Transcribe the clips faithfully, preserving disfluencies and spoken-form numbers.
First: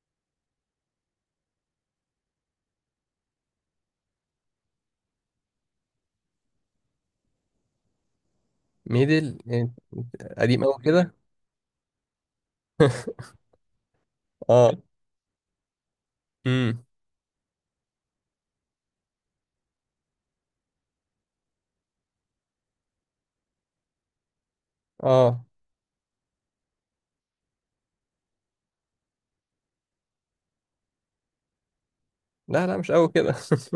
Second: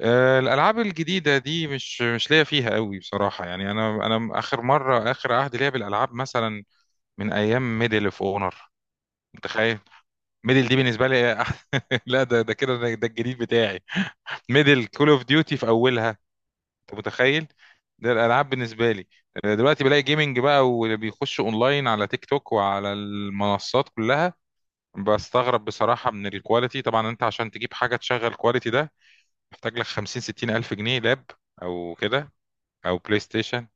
آه، الالعاب الجديده دي مش مش ليا فيها قوي بصراحه. يعني انا انا اخر مره، اخر عهد ليا بالالعاب مثلا من ايام ميدل اوف اونر. ميدل إيه؟ متخيل؟ قديم ميدل قوي دي بالنسبه كده. لي أح- لا، ده ده كده، ده ده الجديد بتاعي. اه. ميدل كول اوف ديوتي في اولها. امم. انت متخيل؟ ده الالعاب بالنسبه لي. آه، دلوقتي بلاقي جيمنج بقى، واللي بيخش اونلاين على تيك توك وعلى المنصات كلها. اه. بستغرب بصراحه من الكواليتي. طبعا انت عشان تجيب حاجه تشغل الكواليتي ده محتاج لك خمسين ستين الف جنيه لاب او كده، لا لا مش او قوي بلاي كده. ستيشن.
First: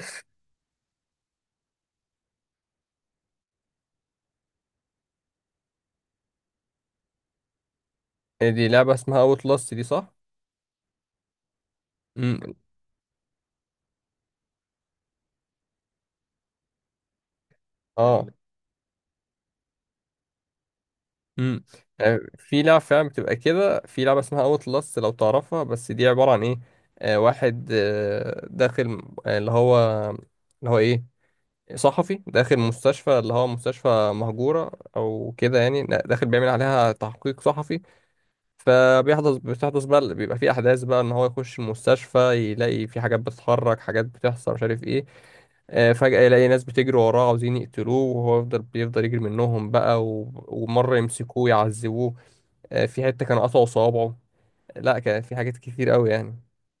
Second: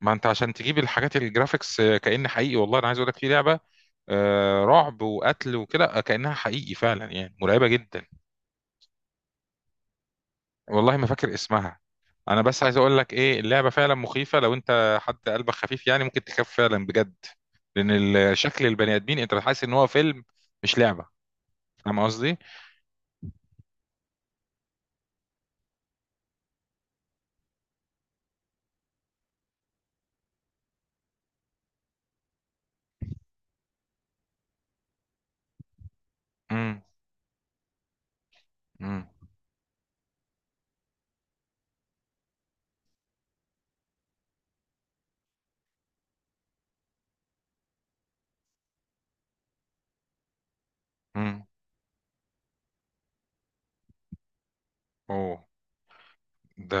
ما انت عشان تجيب الحاجات الجرافيكس آه، كأن حقيقي. والله انا عايز اقول لك في لعبه آه، رعب وقتل وكده، آه، كأنها حقيقي فعلا، يعني مرعبه جدا. دي لعبة اسمها اوت لاست، دي؟ صح؟ والله ما فاكر اسمها. انا امم. بس عايز اقول لك ايه، اللعبه فعلا مخيفه. لو انت حد قلبك خفيف يعني ممكن تخاف فعلا بجد، لان ال- اه. آه، شكل البني ادمين انت حاسس ان هو فيلم مش لعبه. امم. فاهم آه، قصدي؟ في لعبة فعلا بتبقى كده، في لعبة اسمها اوت لاست لو تعرفها، بس دي عبارة عن ايه. آه واحد آه داخل آه، اللي هو. اللي هو ايه؟ صحفي داخل مستشفى، اللي هو مستشفى مهجورة او كده يعني، داخل بيعمل امم. عليها تحقيق صحفي. امم. فبيحدث بتحدث بقى، بيبقى في احداث بقى ان هو يخش المستشفى، يلاقي في حاجات بتتحرك، حاجات بتحصل، مش عارف ايه. آه، فجأة يلاقي ناس بتجري وراه عاوزين يقتلوه، وهو يفضل بيفضل يجري منهم بقى و... ومرة امم. يمسكوه يعذبوه. آه، في حتة كان قطعوا صوابعه. لا، كان في اوه. حاجات كتير قوي يعني. ده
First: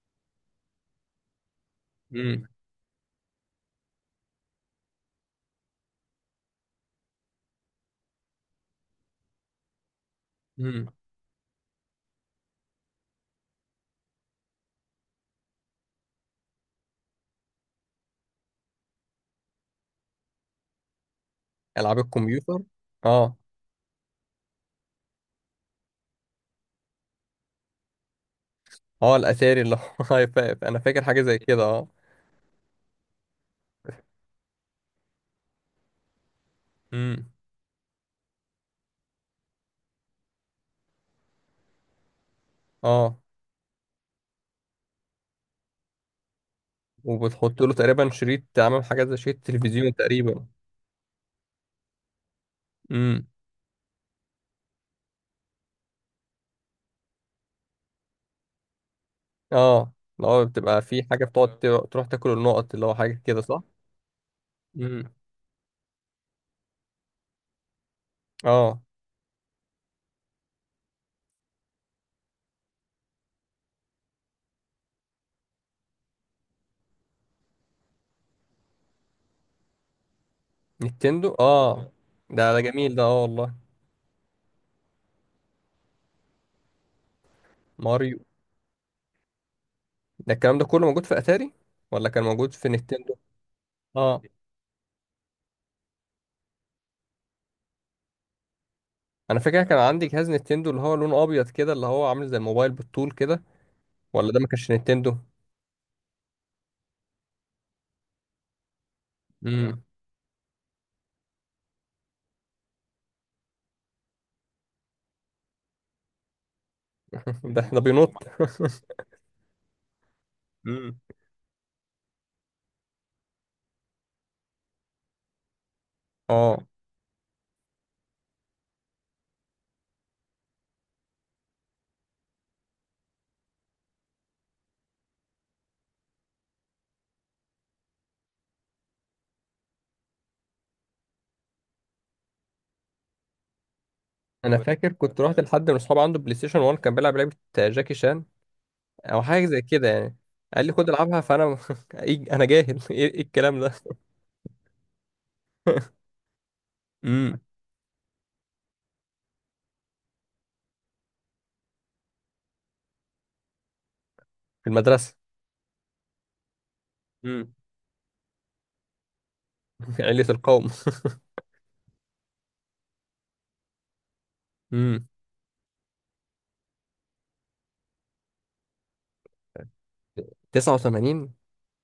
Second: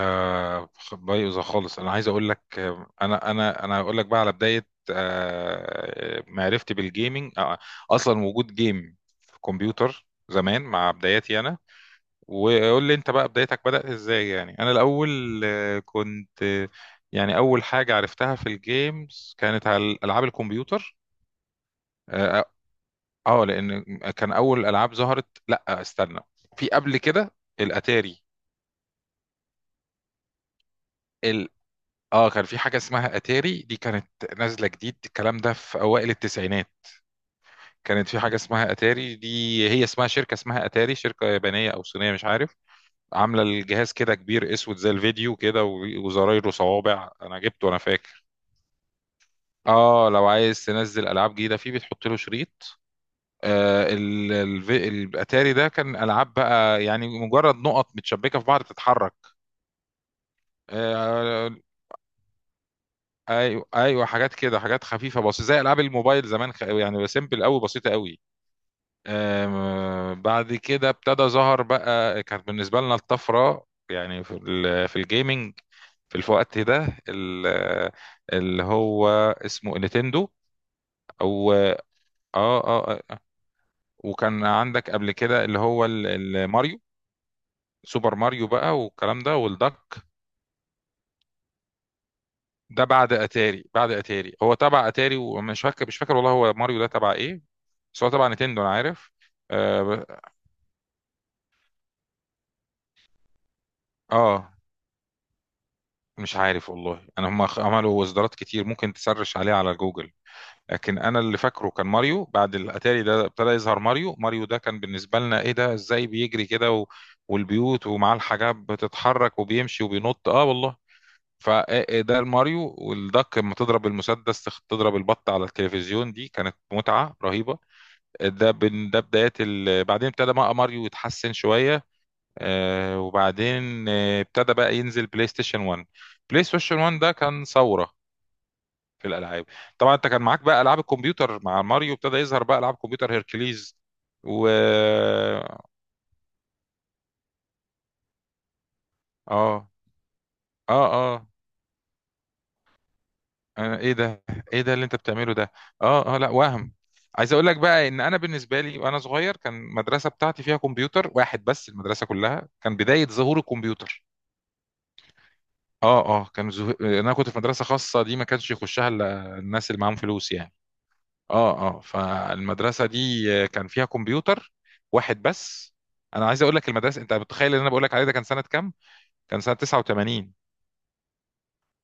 خ- بايظه خالص. انا عايز اقول لك امم. آه، انا، انا انا هقول لك بقى على بدايه آه، معرفتي بالجيمنج. آه، اصلا وجود جيم في كمبيوتر زمان امم. مع بداياتي انا. وقول لي انت بقى بدايتك بدات ازاي. يعني انا الاول آه، كنت، آه، يعني اول حاجه عرفتها في الجيمز كانت على العاب الكمبيوتر. العاب اه. آه، الكمبيوتر. اه. آه، لان كان اول العاب ظهرت، لا استنى، في قبل كده الاتاري. اه. الاتاري اللي هو هيفاقف، انا فاكر حاجة زي كده. اه. اه، كان في حاجة اسمها اتاري، دي كانت نازلة جديد. الكلام ده في اوائل التسعينات. امم. كانت في حاجة اسمها اتاري دي. هي اسمها شركة، اسمها اتاري، شركة يابانية او صينية مش عارف. اه. عاملة الجهاز كده كبير اسود زي الفيديو كده، و- وزرايره صوابع. انا وبتحط جبته، له انا تقريبا فاكر. شريط، عامل حاجة زي شريط تلفزيون اه، لو تقريبا. عايز تنزل العاب جديدة فيه بتحط له شريط. آه ال- ال- الاتاري ده كان العاب بقى، يعني مجرد نقط متشبكة في بعض تتحرك. اه، اللي هو بتبقى في حاجة آه، بتقعد تر- تروح تاكل النقط، اللي هو حاجة كده، صح؟ ايوه ايوه، حاجات كده، حاجات امم. خفيفه بس زي العاب الموبايل زمان. خ... يعني سيمبل قوي، بسيطه قوي. اه. آم... بعد كده ابتدى ظهر بقى، كانت بالنسبه لنا الطفره يعني في ال... في الجيمنج. في الوقت ده ال... اللي هو اسمه نينتندو. نينتندو. او، اه. اه. ده ده جميل، اه، ده آه. اه والله. وكان عندك قبل كده اللي هو ال- الماريو، سوبر ماريو. ماريو بقى والكلام ده والدك. ده الكلام ده كله موجود في اتاري ولا كان موجود في ده بعد نينتندو؟ اتاري، بعد اه، اتاري هو تبع اتاري، ومش فاكر مش فاكر والله، هو ماريو ده تبع ايه. بس هو طبعا نتندو انا عارف. انا فاكر كان اه، عندي ب- جهاز نينتندو اللي هو لونه ابيض كده، اللي هو عامل زي الموبايل بالطول كده. ولا ده ما آه، كانش نينتندو؟ مش عارف والله، انا هم خ- عملوا اصدارات كتير، ممكن تسرش عليها على امم. جوجل. لكن انا اللي فاكره كان ماريو. بعد الاتاري ده ابتدى يظهر ماريو. ماريو ده كان بالنسبه لنا ايه ده، ازاي بيجري كده و... ده ده والبيوت بينط. ومعاه الحاجات بتتحرك، وبيمشي وبينط. اه والله. امم. فده الماريو. والدك لما تضرب المسدس، تخ- تضرب البط على التلفزيون، دي كانت اه. متعه رهيبه. ده بن- ده بدايات ال... بعدين ابتدى بقى ماريو يتحسن شويه. آه، وبعدين آه، ابتدى بقى ينزل بلاي ستيشن واحد. بلاي ستيشن واحد ده كان ثورة في الألعاب. طبعا انت كان معاك بقى ألعاب الكمبيوتر. مع ماريو ابتدى يظهر بقى ألعاب كمبيوتر، هيركليز و... انا فاكر كنت رحت اه. لحد من اصحابي عنده بلاي ستيشن واحد، كان بيلعب لعبة جاكي شان او حاجه زي اه. كده يعني. قال لي خد العبها، اه. فانا إيه- انا جاهل. ايه إيه الكلام ده. آه، ايه ده، ايه ده اللي انت بتعمله ده. اه. اه. لا، وهم. عايز امم. اقول لك بقى ان انا بالنسبه لي وانا صغير، كان المدرسه بتاعتي فيها كمبيوتر واحد بس، المدرسه كلها. كان بدايه ظهور الكمبيوتر. في المدرسه. اه اه. كان زه... انا كنت في امم. مدرسه خاصه، دي ما كانش يخشها الا الناس اللي معاهم علة فلوس يعني. القوم. اه اه، فالمدرسه دي آه، كان فيها كمبيوتر امم. واحد بس. انا عايز اقول لك، المدرسه، انت متخيل اللي انا بقول لك عليه ده كان سنه كام؟ كان سنه تسعة وثمانين. تسعة وتمانين.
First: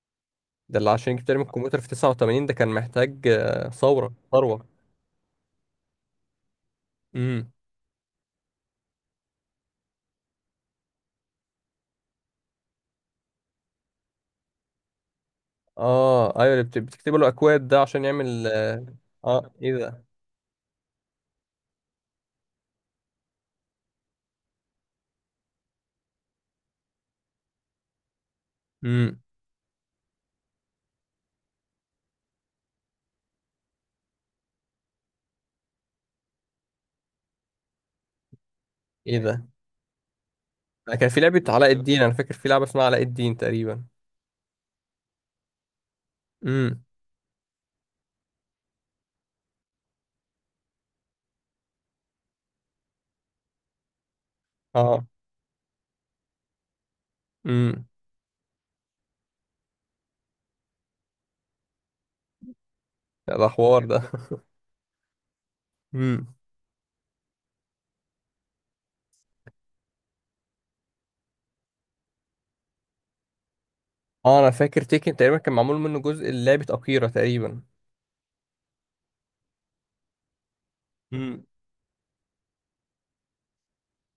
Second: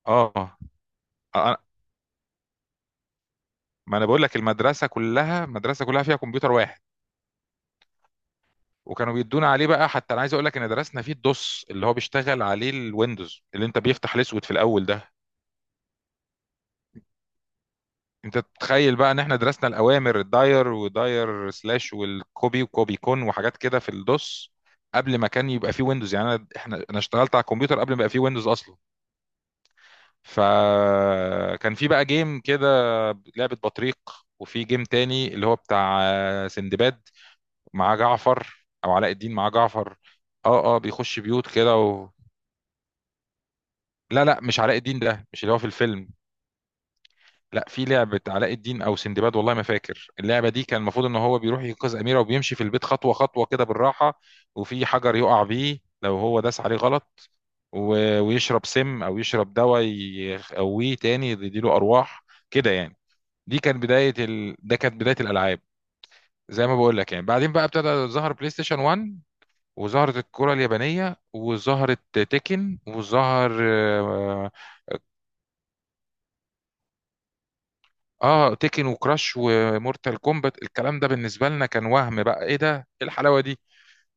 اه. آه، ده اللي عشان يجيب تقريبا آه، الكمبيوتر في تسعة وتمانين، ده كان محتاج آه، ما انا ثوره بقول لك، ثروه. المدرسه كلها، المدرسه كلها فيها كمبيوتر واحد. امم. وكانوا بيدونا عليه بقى. حتى انا عايز اقول لك ان درسنا فيه الدوس، اللي هو بيشتغل عليه الويندوز، اللي انت بيفتح الاسود في الاول ده. اه، ايوه، اللي بت- بتكتب له اكواد ده عشان انت يعمل. اه. تتخيل بقى ان احنا آه، درسنا ايه ده. الاوامر، الداير وداير سلاش والكوبي وكوبي كون وحاجات كده في الدوس، قبل ما كان يبقى فيه ويندوز. يعني انا، احنا انا اشتغلت على الكمبيوتر قبل ما يبقى فيه ويندوز اصلا. امم. فكان في بقى جيم كده، لعبة بطريق. وفي جيم تاني اللي هو بتاع آه، سندباد مع جعفر، او علاء ايه الدين ده؟ مع جعفر. اه اه، أنا كان في بيخش لعبه بيوت علاء كده الدين، و... انا فاكر في لعبه اسمها علاء الدين تقريبا. لا لا، مش علاء الدين، ده مش اللي هو في الفيلم. امم. لا، في لعبة علاء الدين أو سندباد والله ما فاكر اللعبة دي. كان المفروض إن هو بيروح ينقذ أميرة، وبيمشي في البيت خطوة خطوة كده بالراحة. وفي اه. حجر يقع بيه لو هو داس عليه غلط، امم. و- ويشرب سم أو يشرب دواء يقويه تاني، يديله أرواح كده يعني. ده دي حوار كانت ده. بداية ال... ده كانت بداية الألعاب. زي ما بقول لك يعني. بعدين بقى ابتدى ظهر بلاي ستيشن واحد، وظهرت الكرة اليابانية، وظهرت تيكن، وظهر اه، آه، انا فاكر تيكن تقريبا كان معمول منه جزء لعبة أكيرا تقريبا. اه تيكن وكراش ومورتال كومبات. الكلام ده امم. بالنسبه لنا كان وهم بقى، ايه ده، ايه الحلاوه دي.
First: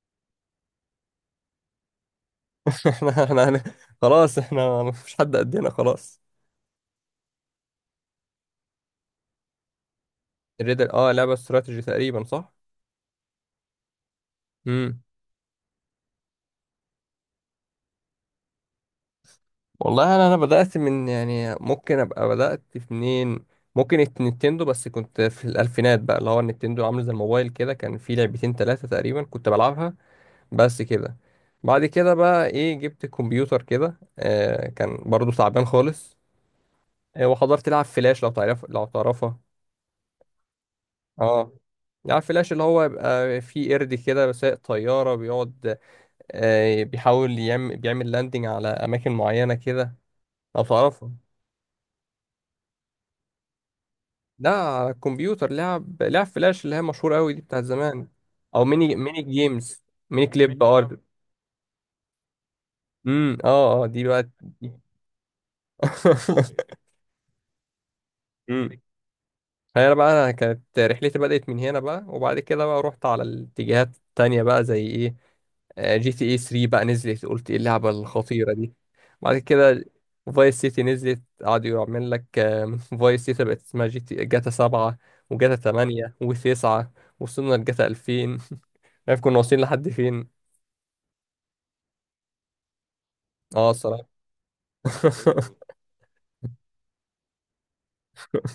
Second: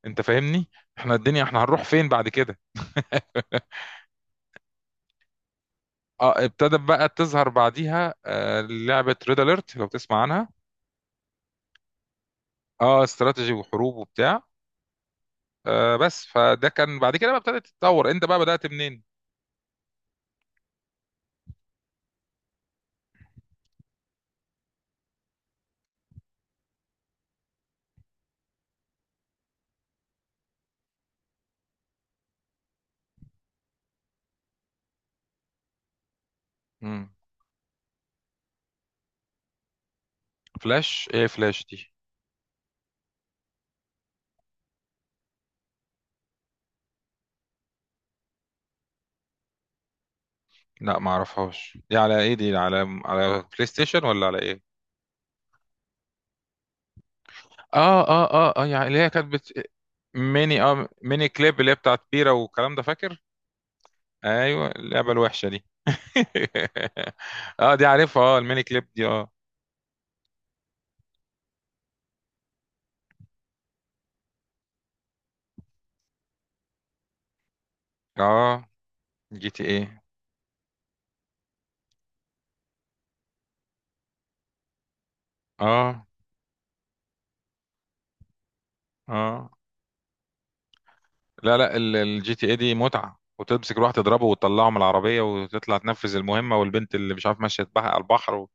انت فاهمني. احنا الدنيا، احنا هنروح فين بعد كده؟ احنا احنا هن- خلاص، احنا مفيش حد قدنا خلاص. اه، ابتدت بقى تظهر بعديها آه لعبه ريد اليرت لو تسمع عنها. الريدل، اه، لعبة استراتيجي تقريبا، صح؟ اه، استراتيجي وحروب وبتاع. امم. آه بس فده كان بعد كده بقى ابتدت تتطور. انت بقى بدأت منين؟ والله، انا انا بدأت من، يعني ممكن ابقى بدأت في منين. ممكن الت- نينتندو. بس كنت في الألفينات بقى، اللي هو النينتندو عامل زي الموبايل كده، كان في لعبتين ثلاثة تقريبا كنت بلعبها. بس كده. بعد كده بقى ايه، جبت كمبيوتر كده آه كان برضو تعبان خالص. مم. آه وحضرت لعب فلاش، لو تعرف لو تعرفها. فلاش ايه، اه، فلاش دي؟ عارف، فلاش اللي هو يبقى فيه قرد كده سايق طيارة، بيقعد آه، بيحاول يعمل بيعمل لاندنج على أماكن معينة كده. لو لا ما تعرفها. اعرفهاش. دي على ايه، دي على، على بلاي ستيشن ولا على لا، ايه؟ على الكمبيوتر، لعب لعب فلاش اللي هي مشهورة أوي دي، بتاعت اه زمان. اه اه أو اه، يعني ميني اللي هي ميني كانت بت... جيمز، ميني كليب ميني اه ارت. ميني كليب اللي هي بتاعت بيرة والكلام ده، فاكر؟ امم. اه. اه. دي بقى. ايوه، دي. اللعبه الوحشه دي. اه دي عارفها، اه، الميني كليب دي. اه. هي بقى، انا كانت رحلتي بدأت من هنا بقى، وبعد كده بقى رحت على الاتجاهات التانية بقى، زي ايه. آه، جي تي اي تلاتة بقى، نزلت قلت ايه اللعبة الخطيرة اه، دي. بعد جي تي ايه. كده فايس سيتي نزلت، قعدوا يعمل لك فايس سيتي. بقت اسمها جي تي جاتا سبعة وجاتا اه ثمانية و9، وصلنا لجاتا ألفين. عارف كنا اه، واصلين لحد فين؟ لا لا، الجي تي ايه دي متعه، اه، وتمسك روح الصراحة. تضربه وتطلعه من العربيه، وتطلع تنفذ المهمه، والبنت اللي مش عارف ماشيه بحق على البحر و...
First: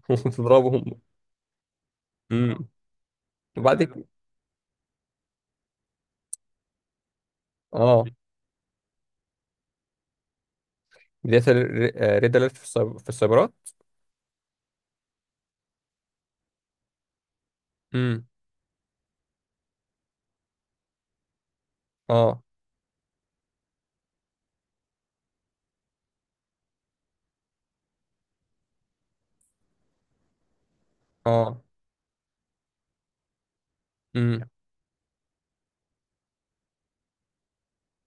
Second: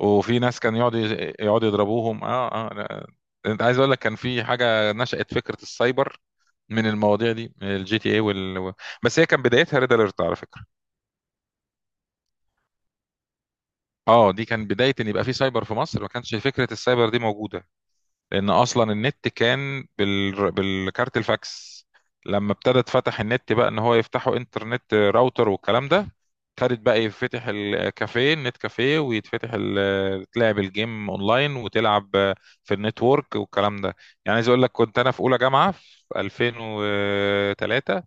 وفي ناس كان يقعد وتضربهم. يقعدوا يضربوهم. اه امم. اه. لا. انت عايز وبعد اقول لك، كده. كان في حاجه نشأت فكره السايبر من المواضيع دي، من الجي اه، تي اي وال... بس هي كان بدايتها ريد اليرت على فكره. بداية ريد اليرت في السايب- في السايبرات. اه، دي كان بداية ان يبقى في سايبر في مصر. ما كانش فكرة السايبر دي موجودة، امم. لان اصلا النت كان بال... بالكارت الفاكس. اه. لما ابتدى اتفتح النت بقى، ان هو يفتحوا انترنت راوتر والكلام ده، ابتدت بقى يفتح الكافيه، النت كافيه، ويتفتح ال... تلعب الجيم اونلاين، اه. وتلعب في النتورك والكلام ده. يعني عايز اقول لك، كنت انا في اولى جامعة في الفين وتلاته.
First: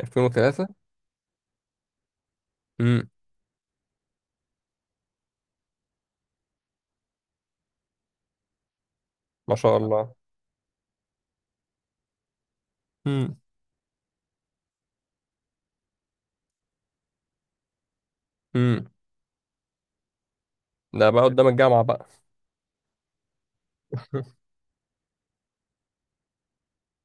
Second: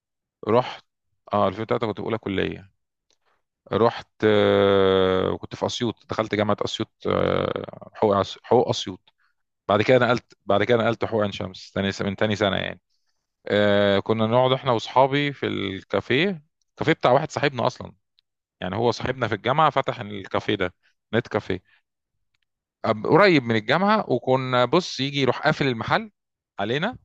ألفين وتلاتة. رحت. اه، الفين وتلاته كنت في اولى كلية. امم. رحت، آه، وكنت في اسيوط، دخلت جامعه اسيوط. آه، حقوق، أس- حقوق اسيوط. ما شاء بعد كده الله. نقلت، بعد كده نقلت حقوق عين شمس تاني س- من تاني سنه يعني. امم. آه، كنا نقعد احنا واصحابي في الكافيه. الكافيه بتاع واحد صاحبنا اصلا. يعني امم. هو صاحبنا في الجامعه، فتح الكافيه ده، ده بقى. نت قدام كافيه الجامعة بقى. أب- قريب من الجامعه. وكنا بص يجي يروح قافل المحل علينا،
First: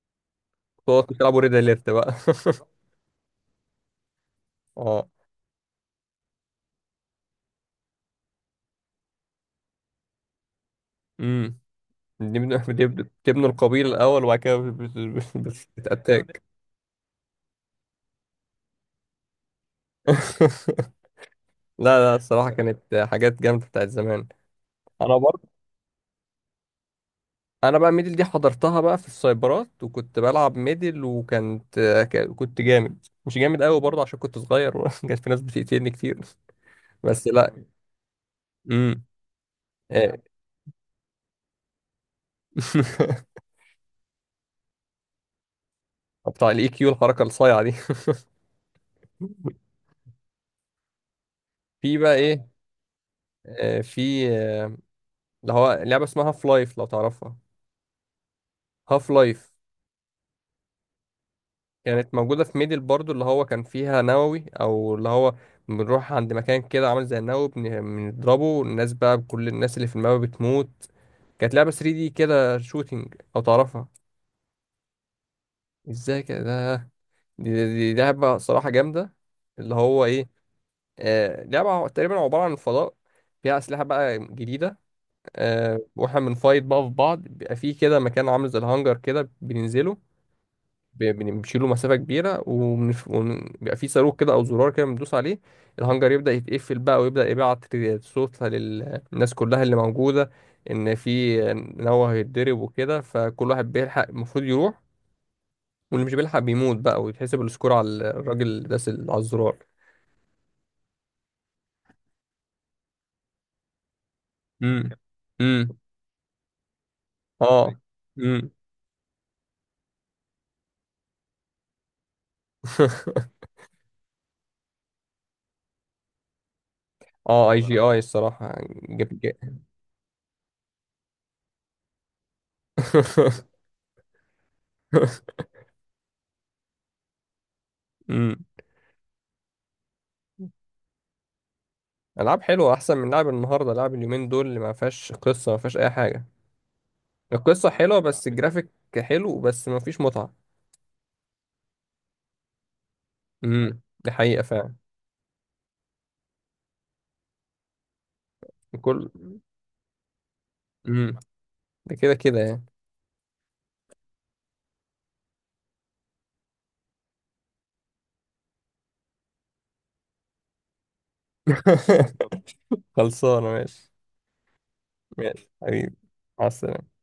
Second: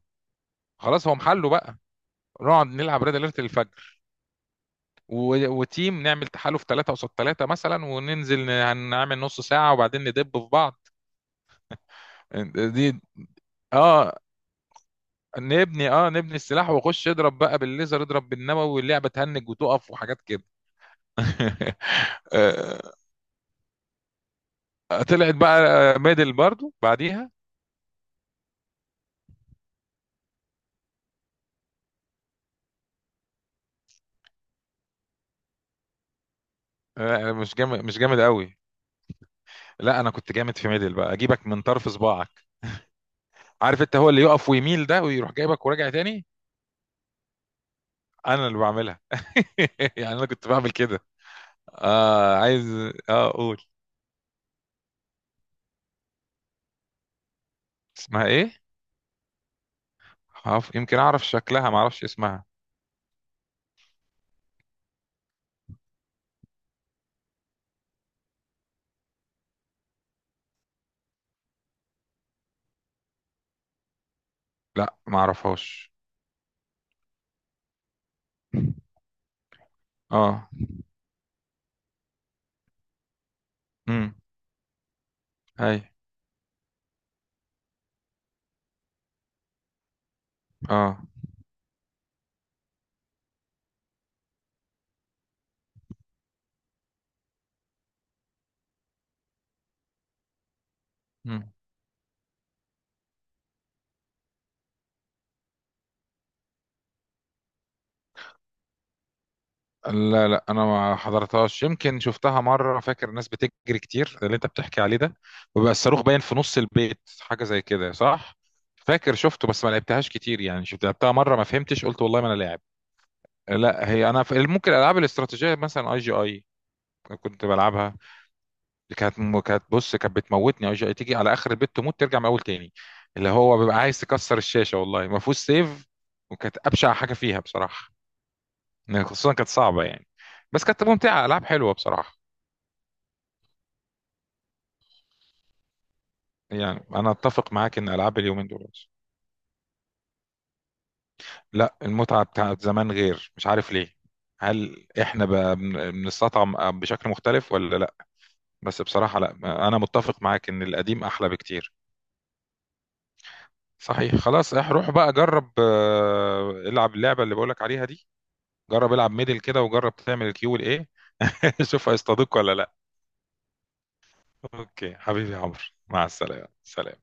تقعد خلاص هو تلعبوا محله ريد بقى. اليرت بقى. نقعد نلعب ريد اليرت الفجر اه. و... وتيم، نعمل تحالف ثلاثة قصاد ثلاثة مثلا، وننزل، ن- هنعمل نص ساعة، وبعدين ندب في بعض. امم. بنبنوا دي، بنبنوا- بتبنوا القبيل اه، الأول، وبعد كده بت- بت- بت- نبني اه نبني بتأتاك. السلاح، واخش اضرب بقى بالليزر، اضرب بالنووي، واللعبه تهنج وتقف وحاجات كده. لا لا، الصراحة آه، كانت حاجات جامدة بتاعت زمان. أنا طلعت برضه. بقى ميدل برضو بعديها. أنا بقى، ميدل دي حضرتها بقى في السايبرات، وكنت بلعب ميدل وكانت، ك- كنت جامد، مش جامد قوي برضه عشان كنت صغير. كانت في ناس بتقتلني كتير. آه، بس أنا مش لا. جامد، مش جامد قوي. امم. لا، انا آه. كنت جامد في ميدل بقى، اجيبك من طرف صباعك. عارف انت هو اللي يقف ويميل ده، ويروح جايبك وراجع تاني. بتاع الاي كيو، الحركه الصايعه دي. انا اللي بعملها. يعني انا كنت بعمل كده. في بقى اه، ايه. عايز. اه، اقول. آه، في آه، اللي هو لعبه اسمها هاف لايف، لو تعرفها. اسمها ايه؟ هاف لايف. عارف يمكن اعرف شكلها، ما اعرفش كانت موجوده اسمها. في ميدل برضو، اللي هو كان فيها نووي او اللي هو بنروح عند مكان كده عامل زي النووي، بن- بنضربه الناس بقى، كل الناس اللي في الماب بتموت. كانت لعبه تلاتة دي كده، شوتينج، لو تعرفها. لا، ما اعرفهاش. ازاي كده ده- دي, دي, دي لعبه صراحه جامده. اللي هو ايه؟ اه. آه، لعبه تقريبا عباره عن فضاء، فيها اسلحه امم. بقى جديده. اي. آه واحنا بنفايت بقى في بعض، بيبقى في كده مكان عامل زي الهانجر كده، بننزله. اه. بي- بنشيله مسافة كبيرة، وبنف- وبيبقى في صاروخ كده أو زرار كده بندوس عليه. الهانجر يبدأ يتقفل بقى، ويبدأ يبعت صوت للناس كلها اللي موجودة، إن في مم. إن هو هيتضرب وكده، فكل واحد بيلحق المفروض يروح. واللي مش بيلحق بيموت بقى، ويتحسب السكور على الراجل اللي داس ال- على الزرار. لا لا، انا ما حضرتهاش. يمكن شفتها مره، فاكر الناس بتجري كتير اللي انت بتحكي امم. عليه ده، وبقى امم. الصاروخ باين في نص البيت، حاجه زي اه. كده، صح؟ امم. فاكر شفته بس ما لعبتهاش كتير يعني، شفت لعبتها مره ما فهمتش، قلت والله ما انا لاعب. لا هي، انا في ممكن العاب الاستراتيجيه مثلا اي جي اي كنت اه، اي جي بلعبها. اي الصراحة. كانت جبت. م- كانت، بص، كانت بتموتني. اي جي اي تيجي على اخر البيت تموت، ترجع من اول تاني. اللي هو بيبقى عايز تكسر الشاشه، والله ما فيهوش سيف. وكانت ابشع حاجه فيها بصراحه. امم. يعني خصوصا كانت صعبة يعني، بس كانت ممتعة، ألعاب حلوة بصراحة. العاب حلوه احسن من لعب النهارده، لعب اليومين دول اللي ما فيهاش قصه، ما فيهاش اي حاجه. يعني أنا أتفق القصه معاك إن حلوه ألعاب بس، اليومين دول، الجرافيك حلو بس ما فيش متعه. لا، المتعة بتاعت زمان غير، مش عارف امم. ليه. دي حقيقه فعلا. هل إحنا بقى بن- بنستطعم بشكل مختلف ولا لا؟ بس كل. بصراحة لا. أنا متفق معاك إن القديم امم. أحلى بكتير. ده كده كده يعني. صحيح. خلاص، إح روح بقى جرب، آه، العب اللعبة اللي بقولك عليها دي. جرب العب ميدل كده، وجرب تعمل الكيو والإيه. شوف هيصطادوك ولا لا. خلصانه، ماشي. أوكي حبيبي يا ماشي عمرو، حبيبي. مع مع السلامة، السلامه. سلام.